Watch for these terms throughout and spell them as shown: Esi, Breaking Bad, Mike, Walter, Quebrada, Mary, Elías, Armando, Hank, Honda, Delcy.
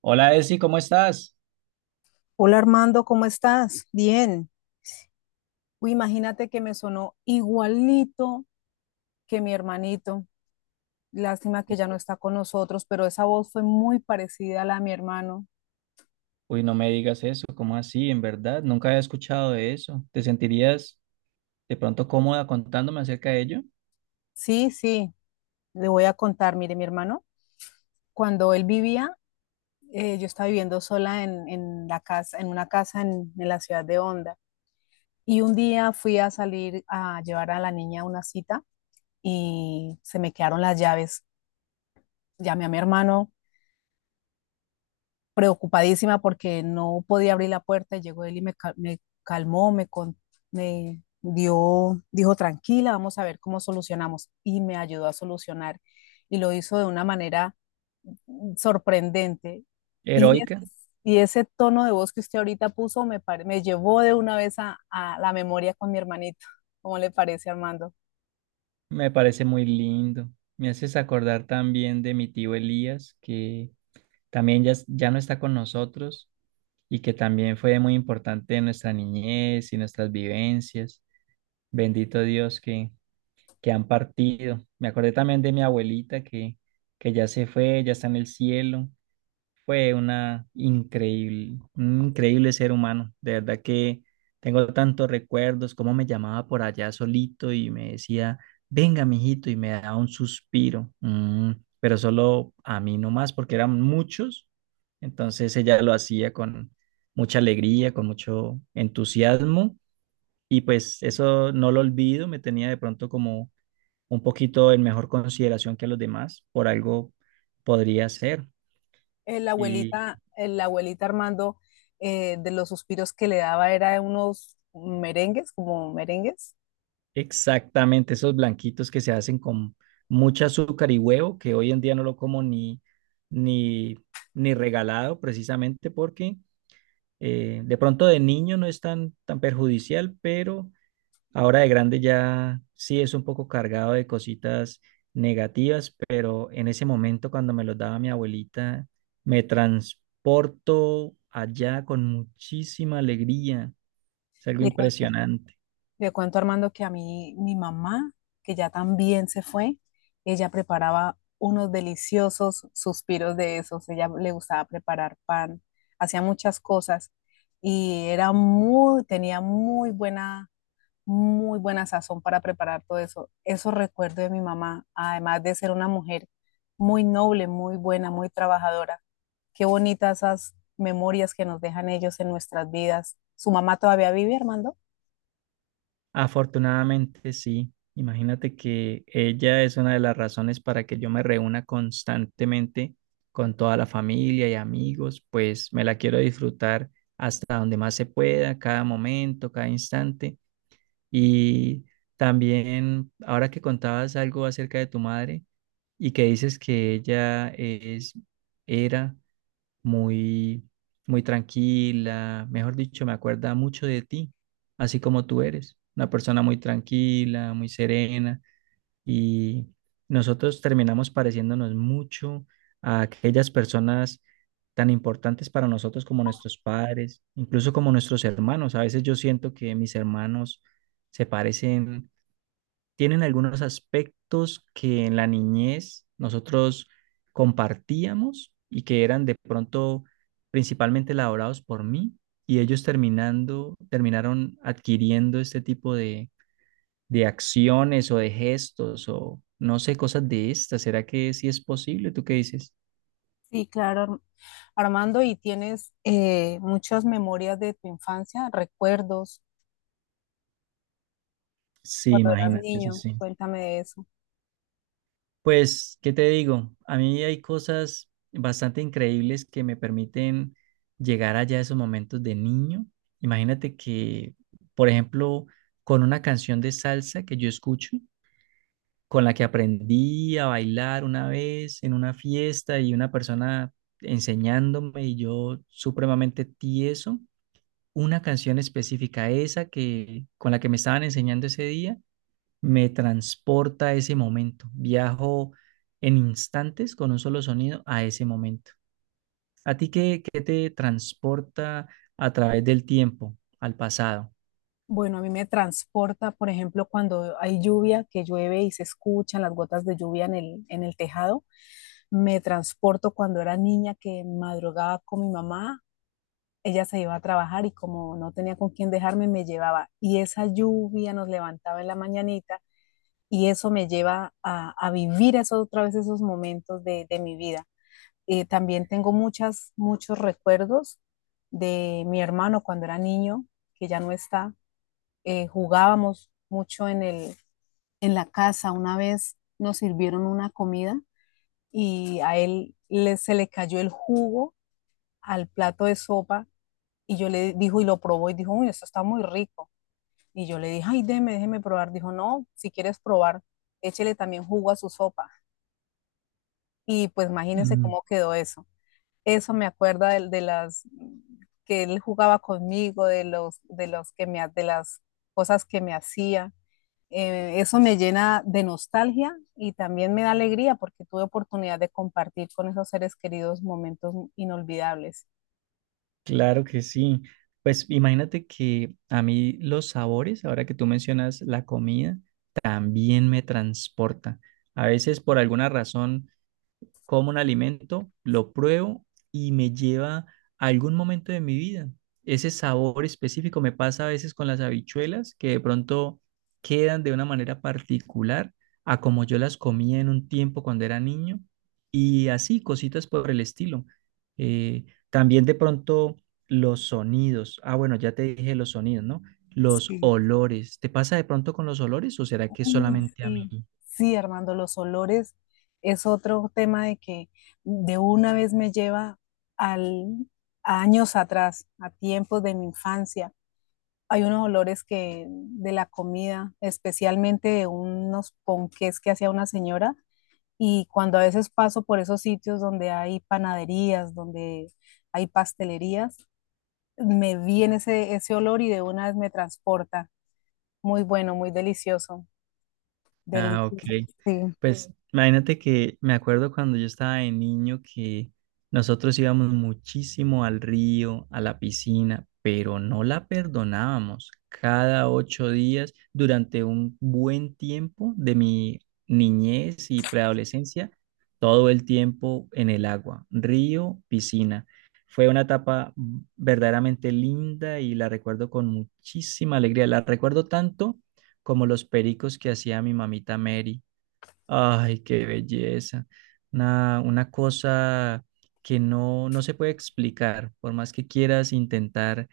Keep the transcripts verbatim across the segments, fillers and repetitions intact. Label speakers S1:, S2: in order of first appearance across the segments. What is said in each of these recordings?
S1: Hola, Esi, ¿cómo estás?
S2: Hola Armando, ¿cómo estás? Bien. Uy, imagínate que me sonó igualito que mi hermanito. Lástima que ya no está con nosotros, pero esa voz fue muy parecida a la de mi hermano.
S1: Uy, no me digas eso, ¿cómo así? En verdad, nunca había escuchado de eso. ¿Te sentirías de pronto cómoda contándome acerca de ello?
S2: Sí, sí, le voy a contar. Mire, mi hermano, cuando él vivía, eh, yo estaba viviendo sola en, en la casa, en una casa en, en la ciudad de Honda. Y un día fui a salir a llevar a la niña a una cita y se me quedaron las llaves. Llamé a mi hermano preocupadísima porque no podía abrir la puerta. Llegó él y me, cal- me calmó, me, con- me dio, dijo, tranquila, vamos a ver cómo solucionamos. Y me ayudó a solucionar. Y lo hizo de una manera sorprendente. Y, es-
S1: Heroica,
S2: y ese tono de voz que usted ahorita puso me, pare- me llevó de una vez a, a la memoria con mi hermanito. ¿Cómo le parece, Armando?
S1: me parece muy lindo. Me haces acordar también de mi tío Elías, que también ya, es- ya no está con nosotros y que también fue muy importante en nuestra niñez y nuestras vivencias. Bendito Dios que, que han partido. Me acordé también de mi abuelita que, que ya se fue, ya está en el cielo. Fue una increíble, un increíble ser humano. De verdad que tengo tantos recuerdos, cómo me llamaba por allá solito y me decía, venga, mijito, y me daba un suspiro. Mm, pero solo a mí nomás, porque eran muchos. Entonces ella lo hacía con mucha alegría, con mucho entusiasmo. Y pues eso no lo olvido, me tenía de pronto como un poquito en mejor consideración que a los demás, por algo podría ser.
S2: Eh, La
S1: Y
S2: abuelita, eh, la abuelita Armando, eh, de los suspiros que le daba era de unos merengues, como merengues.
S1: exactamente, esos blanquitos que se hacen con mucho azúcar y huevo, que hoy en día no lo como ni, ni, ni regalado precisamente porque eh, de pronto de niño no es tan, tan perjudicial, pero ahora de grande ya sí es un poco cargado de cositas negativas, pero en ese momento cuando me los daba mi abuelita, me transporto allá con muchísima alegría. Es algo
S2: Le cuento,
S1: impresionante.
S2: le cuento, Armando, que a mí, mi mamá, que ya también se fue, ella preparaba unos deliciosos suspiros de esos. Ella le gustaba preparar pan, hacía muchas cosas y era muy, tenía muy buena, muy buena sazón para preparar todo eso. Eso recuerdo de mi mamá, además de ser una mujer muy noble, muy buena, muy trabajadora. Qué bonitas esas memorias que nos dejan ellos en nuestras vidas. ¿Su mamá todavía vive, Armando?
S1: Afortunadamente sí. Imagínate que ella es una de las razones para que yo me reúna constantemente con toda la familia y amigos, pues me la quiero disfrutar hasta donde más se pueda, cada momento, cada instante. Y también, ahora que contabas algo acerca de tu madre y que dices que ella es, era muy, muy tranquila, mejor dicho, me acuerda mucho de ti, así como tú eres, una persona muy tranquila, muy serena, y nosotros terminamos pareciéndonos mucho a aquellas personas tan importantes para nosotros como nuestros padres, incluso como nuestros hermanos. A veces yo siento que mis hermanos se parecen tienen algunos aspectos que en la niñez nosotros compartíamos y que eran de pronto principalmente elaborados por mí y ellos terminando, terminaron adquiriendo este tipo de, de acciones o de gestos o no sé, cosas de estas. ¿Será que sí es posible? ¿Tú qué dices?
S2: Sí, claro, Armando, ¿y tienes eh, muchas memorias de tu infancia, recuerdos
S1: Sí,
S2: cuando eras
S1: imagínate, eso
S2: niño?
S1: sí.
S2: Cuéntame de eso.
S1: Pues, ¿qué te digo? A mí hay cosas bastante increíbles que me permiten llegar allá a esos momentos de niño. Imagínate que, por ejemplo, con una canción de salsa que yo escucho, con la que aprendí a bailar una vez en una fiesta y una persona enseñándome y yo supremamente tieso, una canción específica, esa que con la que me estaban enseñando ese día me transporta a ese momento. Viajo en instantes con un solo sonido a ese momento. ¿A ti qué, qué te transporta a través del tiempo, al pasado?
S2: Bueno, a mí me transporta, por ejemplo, cuando hay lluvia, que llueve y se escuchan las gotas de lluvia en el, en el tejado. Me transporto cuando era niña que madrugaba con mi mamá. Ella se iba a trabajar y como no tenía con quién dejarme, me llevaba. Y esa lluvia nos levantaba en la mañanita y eso me lleva a, a vivir esos, otra vez esos momentos de de mi vida. Eh, también tengo muchas, muchos recuerdos de mi hermano cuando era niño, que ya no está. Eh, jugábamos mucho en, el, en la casa. Una vez nos sirvieron una comida y a él le, se le cayó el jugo al plato de sopa y yo le dijo y lo probó y dijo, uy, esto está muy rico. Y yo le dije, ay, déjeme, déjeme probar. Dijo, no, si quieres probar, échele también jugo a su sopa. Y pues imagínense
S1: Mm,
S2: cómo quedó eso. Eso me acuerda de, de las que él jugaba conmigo, de los, de los que me, ha- de las cosas que me hacía. Eh, eso me llena de nostalgia y también me da alegría porque tuve oportunidad de compartir con esos seres queridos momentos inolvidables.
S1: claro que sí. Pues imagínate que a mí los sabores, ahora que tú mencionas la comida, también me transporta. A veces por alguna razón como un alimento, lo pruebo y me lleva a algún momento de mi vida. Ese sabor específico me pasa a veces con las habichuelas que de pronto quedan de una manera particular a como yo las comía en un tiempo cuando era niño y así, cositas por el estilo. Eh, También de pronto los sonidos. Ah, bueno, ya te dije los sonidos, ¿no? Los
S2: Sí.
S1: olores. ¿Te pasa de pronto con los olores o será que
S2: Uy,
S1: solamente a
S2: sí,
S1: mí?
S2: sí, Armando, los olores es otro tema, de que de una vez me lleva al, a años atrás, a tiempos de mi infancia. Hay unos olores, que de la comida, especialmente de unos ponqués que hacía una señora. Y cuando a veces paso por esos sitios donde hay panaderías, donde hay pastelerías, me viene ese, ese olor y de una vez me transporta. Muy bueno, muy delicioso.
S1: Ah, ok.
S2: Delicioso,
S1: Sí.
S2: sí.
S1: Pues sí, imagínate que me acuerdo cuando yo estaba de niño que nosotros íbamos muchísimo al río, a la piscina, pero no la perdonábamos. Cada ocho días, durante un buen tiempo de mi niñez y preadolescencia, todo el tiempo en el agua, río, piscina. Fue una etapa verdaderamente linda y la recuerdo con muchísima alegría. La recuerdo tanto como los pericos que hacía mi mamita Mary. Ay, qué belleza. Una, una cosa que no, no se puede explicar, por más que quieras intentar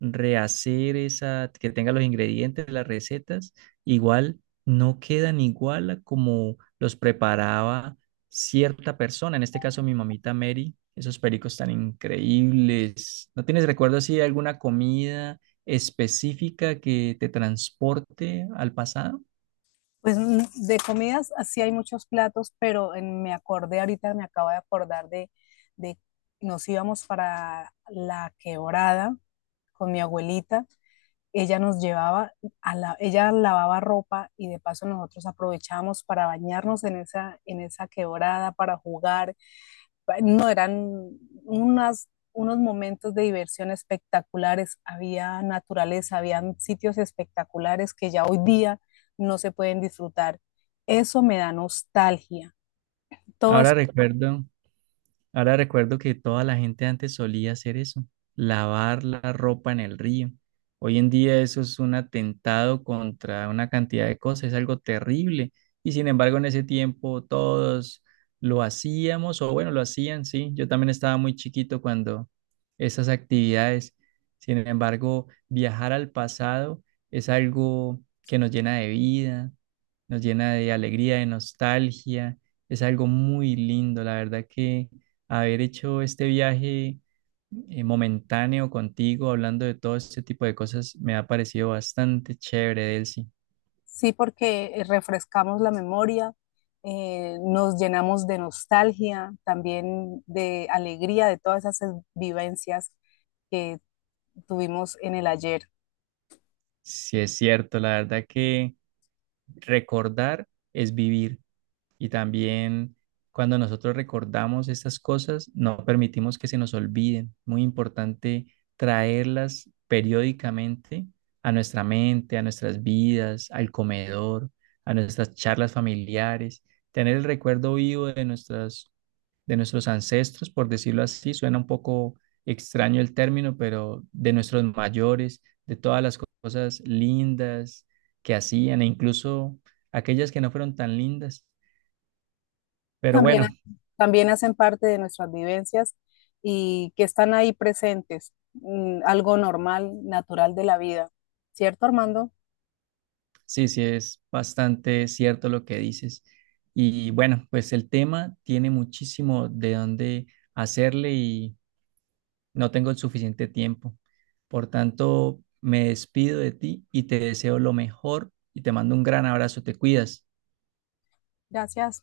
S1: rehacer esa, que tenga los ingredientes de las recetas, igual no quedan igual a como los preparaba cierta persona, en este caso mi mamita Mary, esos pericos tan increíbles. ¿No tienes recuerdo así de alguna comida específica que te transporte al pasado?
S2: Pues mm, de comidas así hay muchos platos, pero en- me acordé ahorita, me acabo de acordar de, de nos íbamos para la Quebrada con mi abuelita. Ella nos llevaba, a la, ella lavaba ropa y de paso nosotros aprovechábamos para bañarnos en esa, en esa quebrada, para jugar. No, eran unas, unos momentos de diversión espectaculares, había naturaleza, habían sitios espectaculares que ya hoy día no se pueden disfrutar. Eso me da nostalgia. Todo eso.
S1: Ahora recuerdo. Ahora recuerdo que toda la gente antes solía hacer eso, lavar la ropa en el río. Hoy en día eso es un atentado contra una cantidad de cosas, es algo terrible. Y sin embargo, en ese tiempo todos lo hacíamos, o bueno, lo hacían, sí. Yo también estaba muy chiquito cuando esas actividades. Sin embargo, viajar al pasado es algo que nos llena de vida, nos llena de alegría, de nostalgia. Es algo muy lindo, la verdad que haber hecho este viaje eh, momentáneo contigo, hablando de todo este tipo de cosas, me ha parecido bastante chévere, Delcy.
S2: Sí, porque eh, refrescamos la memoria, eh, nos llenamos de nostalgia, también de alegría de todas esas vivencias que tuvimos en el ayer.
S1: Sí, es cierto, la verdad que recordar es vivir. Y también cuando nosotros recordamos estas cosas, no permitimos que se nos olviden. Muy importante traerlas periódicamente a nuestra mente, a nuestras vidas, al comedor, a nuestras charlas familiares. Tener el recuerdo vivo de, nuestras, de nuestros ancestros, por decirlo así, suena un poco extraño el término, pero de nuestros mayores, de todas las cosas lindas que hacían e incluso aquellas que no fueron tan lindas pero
S2: También,
S1: bueno,
S2: también hacen parte de nuestras vivencias y que están ahí presentes, mm, algo normal, natural de la vida. ¿Cierto, Armando?
S1: sí, sí, es bastante cierto lo que dices. Y bueno, pues el tema tiene muchísimo de dónde hacerle y no tengo el suficiente tiempo. Por tanto, me despido de ti y te deseo lo mejor y te mando un gran abrazo. Te cuidas.
S2: Gracias.